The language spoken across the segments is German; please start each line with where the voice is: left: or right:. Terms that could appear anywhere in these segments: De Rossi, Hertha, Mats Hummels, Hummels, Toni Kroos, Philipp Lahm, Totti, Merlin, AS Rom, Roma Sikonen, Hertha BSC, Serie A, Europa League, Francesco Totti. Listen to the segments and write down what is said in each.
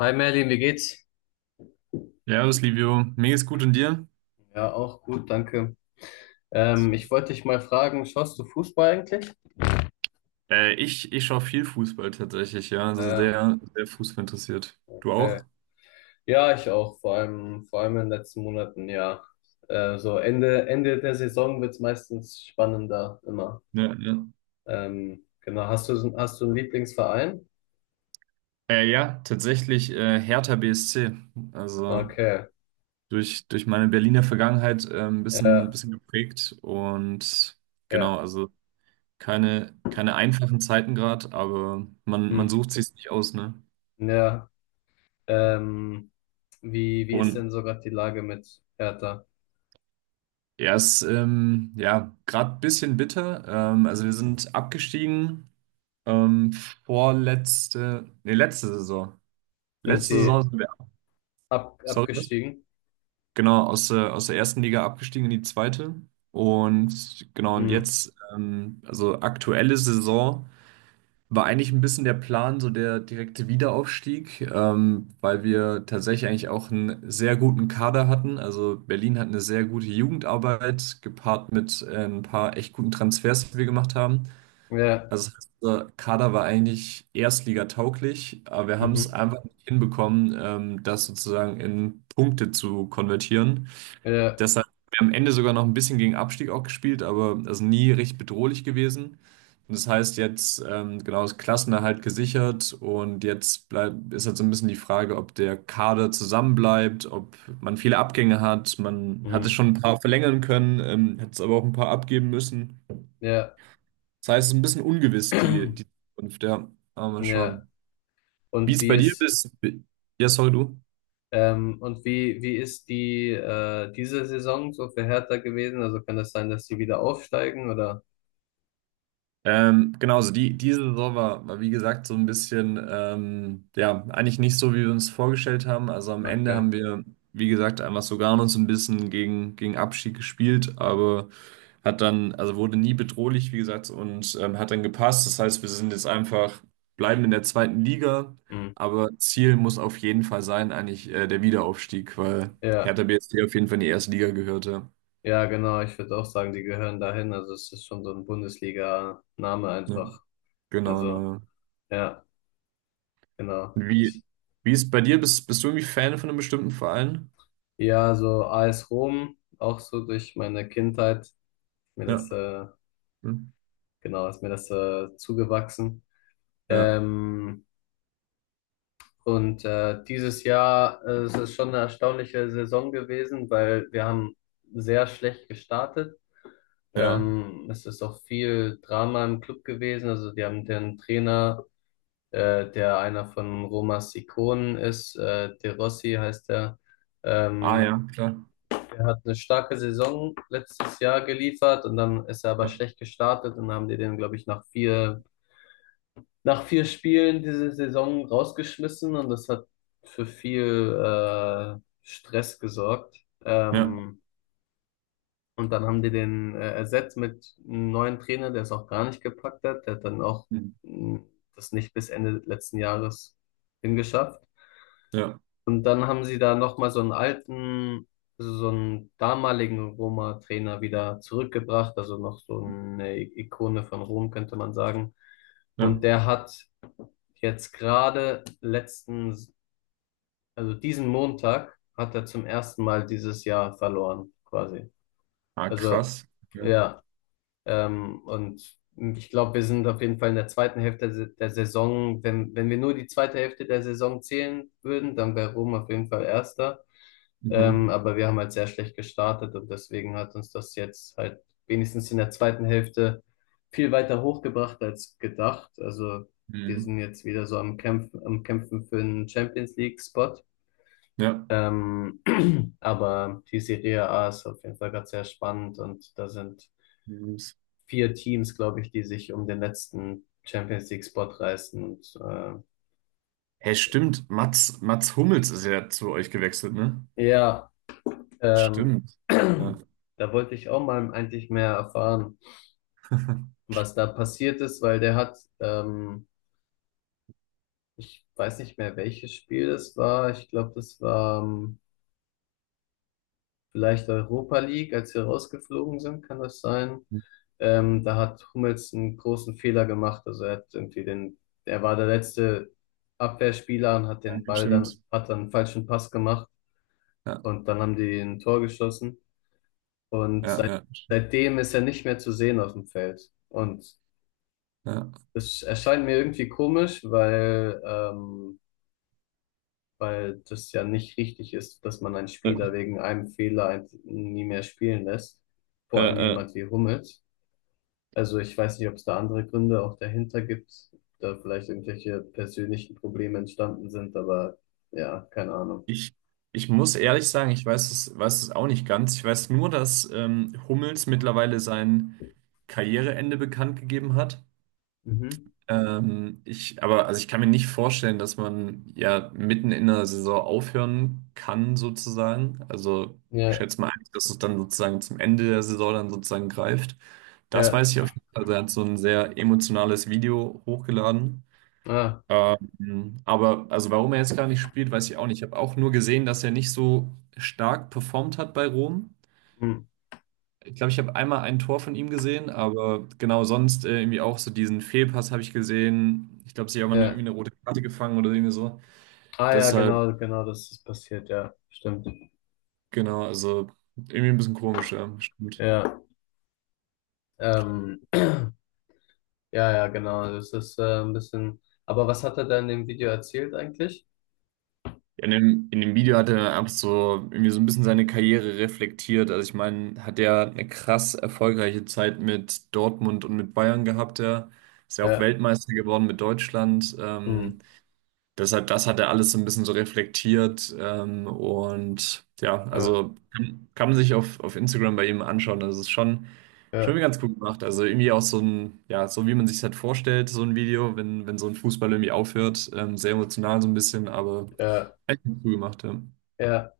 left: Hi Merlin, wie geht's?
right: Servus, Livio. Mir geht's gut und dir?
left: Ja, auch gut, danke. Ich wollte dich mal fragen, schaust du Fußball eigentlich?
right: Ich schaue viel Fußball tatsächlich, ja.
left: Ah
right: Also
left: ja,
right: sehr, sehr Fußball interessiert. Du auch?
left: okay. Ja, ich auch, vor allem in den letzten Monaten, ja. So Ende, Ende der Saison wird's meistens spannender, immer.
right: Ja, ja.
left: Genau, hast du einen Lieblingsverein?
right: Ja, tatsächlich Hertha BSC. Also
left: Okay,
right: durch meine Berliner Vergangenheit ein bisschen, ein
left: ja,
right: bisschen geprägt. Und
left: ja,
right: genau, also keine einfachen Zeiten gerade, aber man
left: hm,
right: sucht sich's nicht aus, ne?
left: ja. Ähm, wie ist
right: Und
left: denn sogar die Lage mit Hertha?
right: er ist ja gerade ein bisschen bitter. Also wir sind abgestiegen, Ähm, vorletzte, nee, letzte Saison.
left: Sind
right: Letzte Saison
left: sie
right: sind wir, sorry, was?
left: abgestiegen?
right: Genau, aus der ersten Liga abgestiegen in die zweite. Und genau, und
left: Hm,
right: jetzt, also aktuelle Saison, war eigentlich ein bisschen der Plan, so der direkte Wiederaufstieg, weil wir tatsächlich eigentlich auch einen sehr guten Kader hatten. Also Berlin hat eine sehr gute Jugendarbeit, gepaart mit ein paar echt guten Transfers, die wir gemacht haben.
left: ja,
right: Also das heißt, unser Kader war eigentlich erstligatauglich, aber wir haben es
left: mhm,
right: einfach nicht hinbekommen, das sozusagen in Punkte zu konvertieren.
left: ja.
right: Deshalb haben wir am Ende sogar noch ein bisschen gegen Abstieg auch gespielt, aber also nie richtig bedrohlich gewesen. Und das heißt jetzt genau das Klassenerhalt gesichert und jetzt bleibt ist halt so ein bisschen die Frage, ob der Kader zusammenbleibt, ob man viele Abgänge hat. Man hat es schon ein paar verlängern können, hat es aber auch ein paar abgeben müssen.
left: Ja,
right: Das heißt, es ist ein bisschen ungewiss, die Zukunft, ja. Aber mal
left: ja.
right: schauen. Wie
left: Und
right: es
left: wie
right: bei dir
left: ist,
right: ist. Ja, sorry, du.
left: und wie ist diese Saison so für Hertha gewesen? Also kann das sein, dass sie wieder aufsteigen oder?
right: Genau, also diese Saison war, war, wie gesagt, so ein bisschen, ja, eigentlich nicht so, wie wir uns vorgestellt haben. Also am Ende
left: Okay.
right: haben wir, wie gesagt, einfach sogar uns ein bisschen gegen, gegen Abschied gespielt, aber. Hat dann, also wurde nie bedrohlich, wie gesagt, und hat dann gepasst. Das heißt, wir sind jetzt einfach, bleiben in der zweiten Liga,
left: Hm.
right: aber Ziel muss auf jeden Fall sein, eigentlich der Wiederaufstieg, weil
left: Ja,
right: Hertha BSC auf jeden Fall in die erste Liga gehörte.
left: ja, genau. Ich würde auch sagen, die gehören dahin. Also es ist schon so ein Bundesliga-Name
right: Ja. Ja,
left: einfach.
right: genau,
left: Also,
right: naja.
left: ja, genau.
right: Wie, wie ist bei dir? Bist, bist du irgendwie Fan von einem bestimmten Verein?
left: Ja, so AS Rom, auch so durch meine Kindheit, mir
right: Ja.
left: das, äh,
right: Hm.
left: genau, ist mir das zugewachsen.
right: Ja,
left: Ähm, Und dieses Jahr, es ist schon eine erstaunliche Saison gewesen, weil wir haben sehr schlecht gestartet.
right: ja.
left: Es ist auch viel Drama im Club gewesen. Also wir haben den Trainer, der einer von Roma Sikonen ist, De Rossi heißt er.
right: Ah,
left: Ähm,
right: ja, klar.
left: der hat eine starke Saison letztes Jahr geliefert und dann ist er aber
right: Ja,
left: schlecht gestartet und dann haben die den, glaube ich, nach vier Spielen diese Saison rausgeschmissen und das hat für viel Stress gesorgt.
right: ja,
left: Ähm, und dann haben die den ersetzt mit einem neuen Trainer, der es auch gar nicht gepackt hat. Der hat dann auch
right: hm,
left: mh, das nicht bis Ende letzten Jahres hingeschafft.
right: ja,
left: Und dann haben sie da nochmal so einen damaligen Roma-Trainer wieder zurückgebracht, also noch so eine Ikone von Rom, könnte man sagen.
right: ja.
left: Und der hat jetzt gerade also diesen Montag hat er zum ersten Mal dieses Jahr verloren, quasi.
right: Ah,
left: Also,
right: krass. Ja.
left: ja, und ich glaube, wir sind auf jeden Fall in der zweiten Hälfte der Saison. Wenn wir nur die zweite Hälfte der Saison zählen würden, dann wäre Rom auf jeden Fall Erster. Ähm,
right: Mhm.
left: aber wir haben halt sehr schlecht gestartet und deswegen hat uns das jetzt halt wenigstens in der zweiten Hälfte viel weiter hochgebracht als gedacht. Also wir sind
right: Mhm.
left: jetzt wieder so am Kämpfen für einen Champions League-Spot.
right: Ja.
left: Ähm, aber die Serie A ist auf jeden Fall gerade sehr spannend und da sind
right: Mhm.
left: vier Teams, glaube ich, die sich um den letzten Champions League-Spot reißen. Und
right: Hey, stimmt, Mats, Mats Hummels ist ja zu euch gewechselt, ne?
left: ja, ähm,
right: Stimmt. Ja,
left: da wollte ich auch mal eigentlich mehr erfahren, was da passiert ist, weil der hat, ich weiß nicht mehr, welches Spiel das war. Ich glaube, das war vielleicht Europa League, als wir rausgeflogen sind, kann das sein? Da hat Hummels einen großen Fehler gemacht. Also er hat irgendwie er war der letzte Abwehrspieler und
right: ja stimmt.
left: hat dann einen falschen Pass gemacht
right: Ja,
left: und dann haben die ein Tor geschossen. Und
right: ja, ja,
left: seitdem ist er nicht mehr zu sehen auf dem Feld. Und
right: ja.
left: das erscheint mir irgendwie komisch, weil das ja nicht richtig ist, dass man einen
right: Äh,
left: Spieler wegen einem Fehler nie mehr spielen lässt.
right: äh,
left: Vor allem
right: äh,
left: jemand wie Hummels. Also ich weiß nicht, ob es da andere Gründe auch dahinter gibt, da vielleicht irgendwelche persönlichen Probleme entstanden sind, aber ja, keine Ahnung.
right: ich, ich muss ehrlich sagen, ich weiß es auch nicht ganz. Ich weiß nur, dass Hummels mittlerweile sein Karriereende bekannt gegeben hat.
left: Mhm.
right: Aber also ich kann mir nicht vorstellen, dass man ja mitten in der Saison aufhören kann, sozusagen. Also ich
left: Ja,
right: schätze mal, dass es dann sozusagen zum Ende der Saison dann sozusagen greift. Das
left: ja,
right: weiß ich auf jeden Fall. Also er hat so ein sehr emotionales Video hochgeladen.
left: ah,
right: Aber also warum er jetzt gar nicht spielt, weiß ich auch nicht. Ich habe auch nur gesehen, dass er nicht so stark performt hat bei Rom.
left: hm,
right: Ich glaube, ich habe einmal ein Tor von ihm gesehen, aber genau sonst irgendwie auch so diesen Fehlpass habe ich gesehen. Ich glaube, sie haben irgendwie
left: ja.
right: eine rote Karte gefangen oder irgendwie so.
left: Ah ja,
right: Deshalb,
left: genau, genau, das ist passiert, ja, stimmt.
right: genau, also irgendwie ein bisschen komisch, ja, stimmt.
left: Ja, ähm, ja, ja, genau, das ist ein bisschen. Aber was hat er da in dem Video erzählt eigentlich?
right: In dem Video hat er ab so irgendwie so ein bisschen seine Karriere reflektiert. Also ich meine, hat er eine krass erfolgreiche Zeit mit Dortmund und mit Bayern gehabt, ja. Ist ja auch
left: Ja,
right: Weltmeister geworden mit Deutschland.
left: hm,
right: Deshalb, das hat er alles so ein bisschen so reflektiert. Und ja,
left: ja,
right: also kann man sich auf Instagram bei ihm anschauen. Also es ist schon, schon
left: ja.
right: ganz gut gemacht. Also irgendwie auch so ein, ja, so wie man sich halt vorstellt, so ein Video, wenn, wenn so ein Fußball irgendwie aufhört. Sehr emotional so ein bisschen, aber
left: Ja,
right: echt gut gemacht, ja.
left: ja.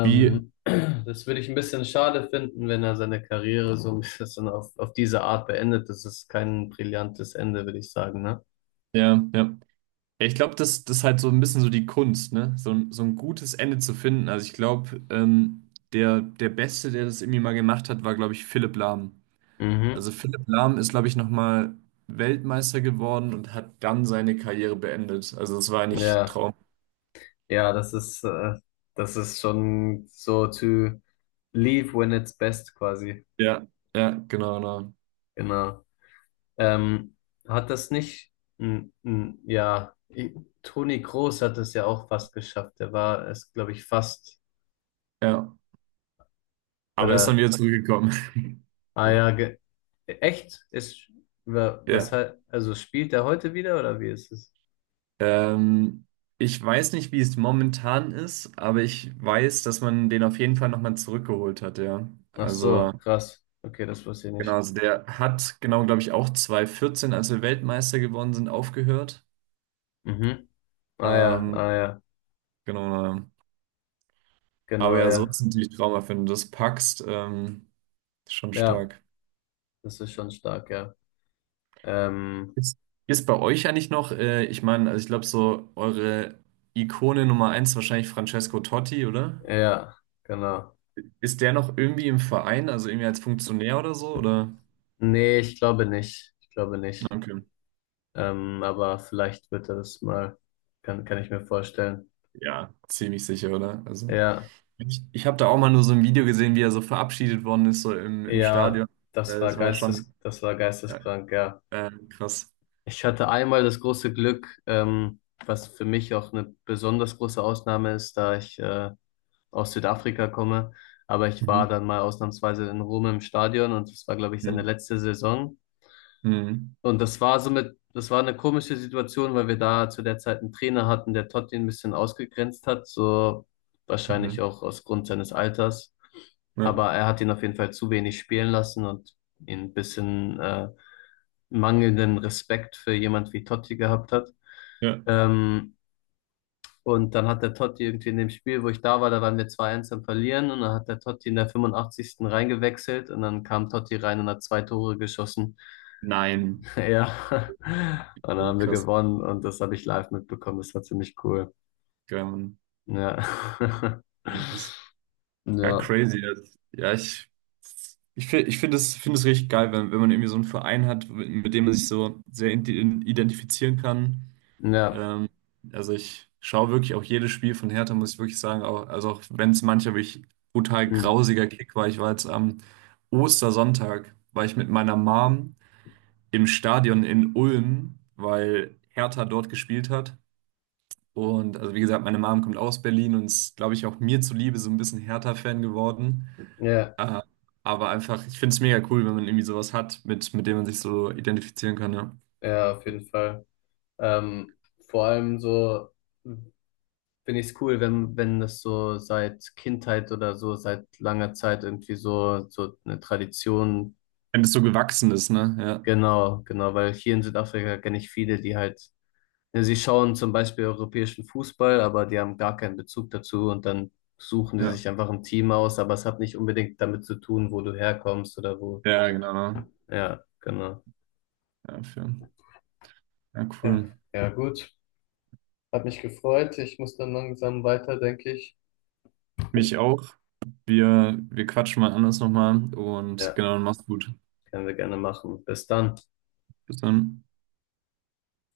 right: Wie,
left: Das würde ich ein bisschen schade finden, wenn er seine Karriere so ein bisschen so auf diese Art beendet. Das ist kein brillantes Ende, würde ich sagen, ne?
right: ja, ja. Ja, ich glaube, das ist halt so ein bisschen so die Kunst, ne? So ein gutes Ende zu finden. Also ich glaube, der Beste, der das irgendwie mal gemacht hat, war, glaube ich, Philipp Lahm.
left: Mhm.
right: Also Philipp Lahm ist, glaube ich, nochmal Weltmeister geworden und hat dann seine Karriere beendet. Also das war eigentlich
left: Ja,
right: Traum.
left: ja, das ist schon so to leave when it's best quasi.
right: Ja, ja, genau, genau.
left: Genau. Ähm, hat das nicht, ja, Toni Kroos hat das ja auch fast geschafft. Der war es, glaube ich, fast,
right: Ja. Aber er ist dann
left: oder.
right: wieder zurückgekommen.
left: Ah ja, ge echt? Was
right: Ja.
left: halt, also spielt er heute wieder oder wie ist es?
right: Ähm, Ich weiß nicht, wie es momentan ist, aber ich weiß, dass man den auf jeden Fall nochmal zurückgeholt hat, ja.
left: Ach so,
right: Also,
left: krass. Okay, das wusste ich
right: genau,
left: nicht.
right: also der hat, genau, glaube ich, auch 2014, als wir Weltmeister geworden sind, aufgehört.
left: Mhm. Ah ja,
right: Ähm,
left: ah ja,
right: genau, ja. Aber
left: genau,
right: ja, so
left: ja.
right: ist es natürlich Traum, wenn du das packst. Schon
left: Ja,
right: stark.
left: das ist schon stark, ja. Ähm,
right: Ist, ist bei euch eigentlich noch, ich meine, also ich glaube, so eure Ikone Nummer eins ist wahrscheinlich Francesco Totti, oder?
left: ja, genau.
right: Ist der noch irgendwie im Verein, also irgendwie als Funktionär oder so, oder?
left: Nee, ich glaube nicht. Ich glaube nicht.
right: Okay.
left: Aber vielleicht wird er das mal, kann ich mir vorstellen.
right: Ja, ziemlich sicher, oder? Also,
left: Ja,
right: ich habe da auch mal nur so ein Video gesehen, wie er so verabschiedet worden ist, so im, im
left: ja,
right: Stadion. Das war schon
left: das war
right: äh,
left: geisteskrank, ja.
right: krass.
left: Ich hatte einmal das große Glück, was für mich auch eine besonders große Ausnahme ist, da ich aus Südafrika komme. Aber ich
right: Mhm.
left: war dann mal ausnahmsweise in Rom im Stadion und das war, glaube ich, seine
right: Mhm.
left: letzte Saison.
right: Mhm.
left: Und das war eine komische Situation, weil wir da zu der Zeit einen Trainer hatten, der Totti ein bisschen ausgegrenzt hat, so wahrscheinlich
right: Mhm.
left: auch aus Grund seines Alters.
right: Ja.
left: Aber er hat ihn auf jeden Fall zu wenig spielen lassen und ihn ein bisschen mangelnden Respekt für jemand wie Totti gehabt hat.
right: Ja.
left: Ähm, und dann hat der Totti irgendwie in dem Spiel, wo ich da war, da waren wir zwei 1 am Verlieren und dann hat der Totti in der 85. reingewechselt und dann kam Totti rein und hat zwei Tore geschossen.
right: Nein.
left: Ja, und dann
right: Ja,
left: haben wir
right: krass.
left: gewonnen und das habe ich live mitbekommen. Das war ziemlich cool.
right: Geil, Mann.
left: Ja,
right: Ja, das- ja,
left: ja,
right: crazy. Ja, ich, fi- ich finde es richtig geil, wenn, wenn man irgendwie so einen Verein hat, mit dem man sich so sehr ident- identifizieren kann.
left: ja,
right: Ähm, also ich schaue wirklich auch jedes Spiel von Hertha, muss ich wirklich sagen. Auch, also auch wenn es manchmal wirklich brutal
left: mm.
right: grausiger Kick war. Ich war jetzt am Ostersonntag, war ich mit meiner Mom im Stadion in Ulm, weil Hertha dort gespielt hat. Und also wie gesagt, meine Mom kommt aus Berlin und ist, glaube ich, auch mir zuliebe so ein bisschen Hertha-Fan geworden.
left: Ja,
right: Äh, aber einfach, ich finde es mega cool, wenn man irgendwie sowas hat, mit dem man sich so identifizieren kann, ja.
left: ja, auf jeden Fall. Ähm, vor allem so finde ich es cool, wenn das so seit Kindheit oder so, seit langer Zeit irgendwie so eine Tradition,
right: Wenn das so gewachsen ist, ne?
left: genau, genau, weil hier in Südafrika kenne ich viele, die halt, ja, sie schauen zum Beispiel europäischen Fußball, aber die haben gar keinen Bezug dazu und dann suchen die
right: Ja, ja.
left: sich einfach ein Team aus, aber es hat nicht unbedingt damit zu tun, wo du herkommst oder wo,
right: Ja, genau.
left: ja, genau.
right: Ja, für, ja,
left: Ja,
right: cool.
left: ja, gut. Hat mich gefreut. Ich muss dann langsam weiter, denke ich.
right: Mich auch. Wir quatschen mal anders nochmal und
left: Ja.
right: genau, mach's gut.
left: Können wir gerne machen. Bis dann.
right: Bis dann.